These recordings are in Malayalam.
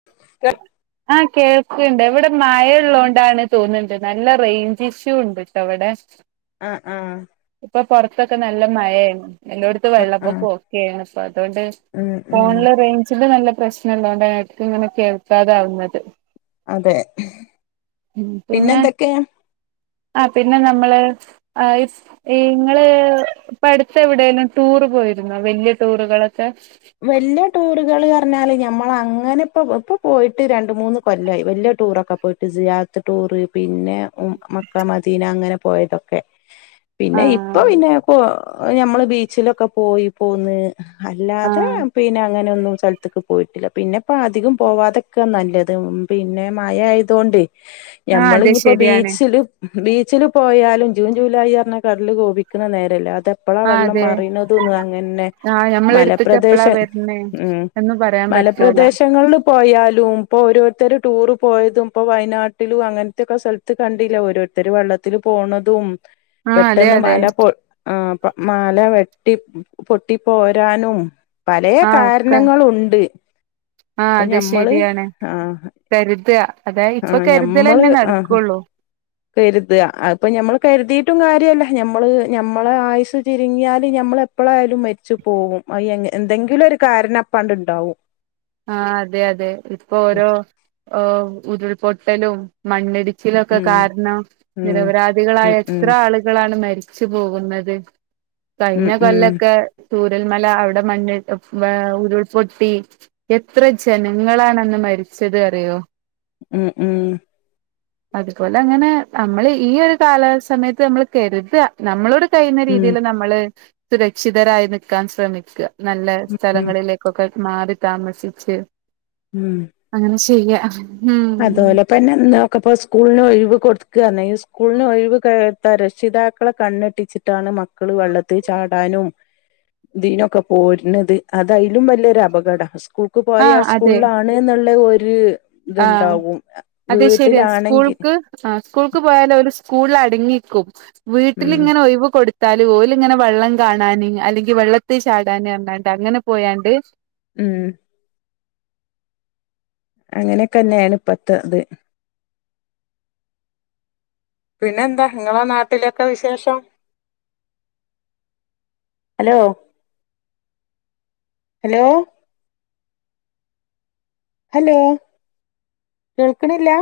[unintelligible] ആ കേൾക്കുണ്ട് ഇവിടെ മഴ ഇള്ളോണ്ടാണ് തോന്നുണ്ട് നല്ല റേഞ്ച് ഇഷ്യു ഇണ്ട് ട്ടോ ഇവടെ ആഹ് ആഹ് ഇപ്പൊ പൊറത്തൊക്കെ നല്ല മഴയാണ് എല്ലോട് ത്തും ആഹ് വെള്ളപ്പൊക്കൊ ഒക്കെണ് ഇപ്പോ അതോണ്ട് ഉം ഉം ഫോണില് റേഞ്ചിന്റെ നല്ല പ്രശ്- നം ഇള്ളോണ്ട ഇങ്ങനെഎടക്ക് ഇങ്ങനെ കേൾക്കാതാവുന്നത് അതെ മ് പിന്നെ പിന്നെന്തൊക്കെ ആ പിന്നെ നമ്മള് ആ [unintelligible] ഈ ഇങ്ങള് ഇപ്പടുത്തെവിടെലും ടൂറ് പോയിരുന്നോ വല്ല്യ ടൂറുകളൊക്കെ വല്ല്യേ ടൂറുകള് പറഞ്ഞാല് ഞമ്മള് അങ്ങനെ ഇപ്പോ ഇപ്പ പോയിട്ട് രണ്ട് മൂന്ന് കൊല്ലായി വല്ല്യ ടൂറൊക്കെ പോയിട്ട് സിയാറത്ത് ടൂറ് പിന്നെ മ് മക്ക, മദീന അങ്ങനെ പോയതൊക്കെ പിന്നെ ഇപ്പൊ ആഹ് പിന്നെ ഇപ്പൊ ഞമ്മള് ബീച്ചിലൊക്കെ പോയി പോന്നു അല്ലാതെ ആഹ് പിന്നെ അങ്ങനൊന്നും സ്ഥലത്ത്ക്ക് പോയിട്ടില്ല പിന്നെപ്പോ അധികം പോവാതക്കെ നല്ലത് മ് പിന്നെ മഴ ആയതോണ്ടെ. [inaudible] ഞമ്മള് ഇഞ്ഞിപ്പോ ശരിയാണ് ബീച്ചില് ബീച്ചില് പോയാലും ജൂൺ ജൂലൈ പറഞ്ഞ കടല് കോപിക്ക്ണ നേരല്ലേ അതപ്പ് എപ്പളാ ആഹ് വെള്ളം അതെ മറീണതും അങ്ങനെ ആഹ് മല- ഞമ്മളെട്ത്ത്ക്ക് എപ്പളാ പ്രദേശം വര്ണേ മ് എന്ന് പറയാൻ പറ്റൂല മലപ്രദേശ- ങ്ങളില് പോയാലും ഇപ്പൊ ഓരോരുത്തര് ടൂറ് പോയതും ഇപ്പ വയനാട്ടിലും അങ്ങന- ത്തൊക്കെ സ്ഥലത്ത് കണ്ടിലെ ഓരോരുത്തര് വെള്ളത്തില് പോണതും ആ അതെ പെട്ടെന്ന് അതെ മല പൊ - ആ മല വെട്ടി പൊട്ടി പോരാനും പലേ ആ ഒക്കെ കാരണങ്ങളുണ്ട്. ആ അപ്പൊ അത് ഞമ്മള് ശരിയാണ്. ആഹ് കരുത അതായ ഇപ്പൊ ആഹ് കരുതലന്നെ നടകൊള്ളൂ. [inaudible] കര്ത അത് ഇപ്പൊ ഞമ്മള് കരുതിട്ടും കാര്യല്ല ഞമ്മള് ഞമ്മളെ ആയുസ് ചുരിങ്ങിയാല് ഞമ്മള് എപ്പളയാലും മരിച്ചുപോവും അയങേ എന്തെങ്കിലൊരുകാരണം അപ്പാണ്ട്ണ്ടാവും ആഹ്‌ അതെഅതെ ഇപ്പൊരോ ഉരുൾപൊട്ടലും ഉം മണ്ണിടിച്ചിലൊക്കകാരണം ഉം ഉം ഉം നിരപരാധികളായഎത്രള് കളാണ് മരിച്ചുപോകുന്നത് ഉം ഉം കഴിഞ്ഞകൊല്ലക്കെ ചുരൽമലഅവിടെമണ്ണി മേഹ്‌ ഉരുൾപൊട്ടി എത്രജനങ്ങളാണന്ന് മരിച്ചത് അറിയോ ഉം ഉം അതുപോലഅങ്ങനെ നമ്മള്ഈഒരു കാലസമയത്ത്നമ്മള്കരുത നമ്മളൊട് ഉം കഴിയുന്നരീതില് നമ്മള് സുരക്ഷിതരായി നിക്കാൻ ശ്രമിക്ക നല്ല ഉം സ്ഥലങ്ങളിലേക്കൊക്കെ മാറിതാമസിച്ച് മ്മ് അങ്ങനെ ഷെയ്യ അതോലെ പിന്നെ നോക്കപ്പോ സ്കൂൾന്ഒഴിവ് കൊടുക്കാണെയ് സ്കൂൾന്ഒഴിവ് കേട്ടാ രക്ഷിതാക്കളെ കണ്ണെട്ടിച്ച് ട്ടാണ് മക്കള് വെള്ളത്തിൽചാടാനും ഇതിനൊക്കെ പോര്ണത് അതയിലും വല്ലൊരുഅപകട ആഹ് ക്കൂക്ക്പോയ സ്കൂൾളാണ്ന്ന്ള്ളഒര് ആഹ്‌ വീട്ടിലാണെങ്കിൽ അത്ശരിയാസ്കൂൾക്ക് ആ സ്കൂൾക്ക്പോയാലഅവര് സ്കൂൾഅടങ്ങിക്കും ഉം വീട്ടിലിങ്ങ്നെ ഒഴിവ്കൊട് ത്താല് ഓല്ങ്ങനെ വള്ളംകാണാന് അല്ലെങ്കിവെള്ളത്തീചാടാന് റ്ഞാണ്ട് അങ്ങനെപോയാണ്ട് ഉം അങ്ങനെക്കെന്നെണ് ഇപ്പത്തെത് പിന്നെന്താങ്ങളെനാട്ടിലൊക്കെവിശേഷം? ഹലോ ഹലോ ഹലോ കേൾക്ക്ണ്ല്ല?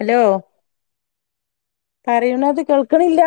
ഹലോ പറയ്ണത് കേൾക്ക്ണില്ല?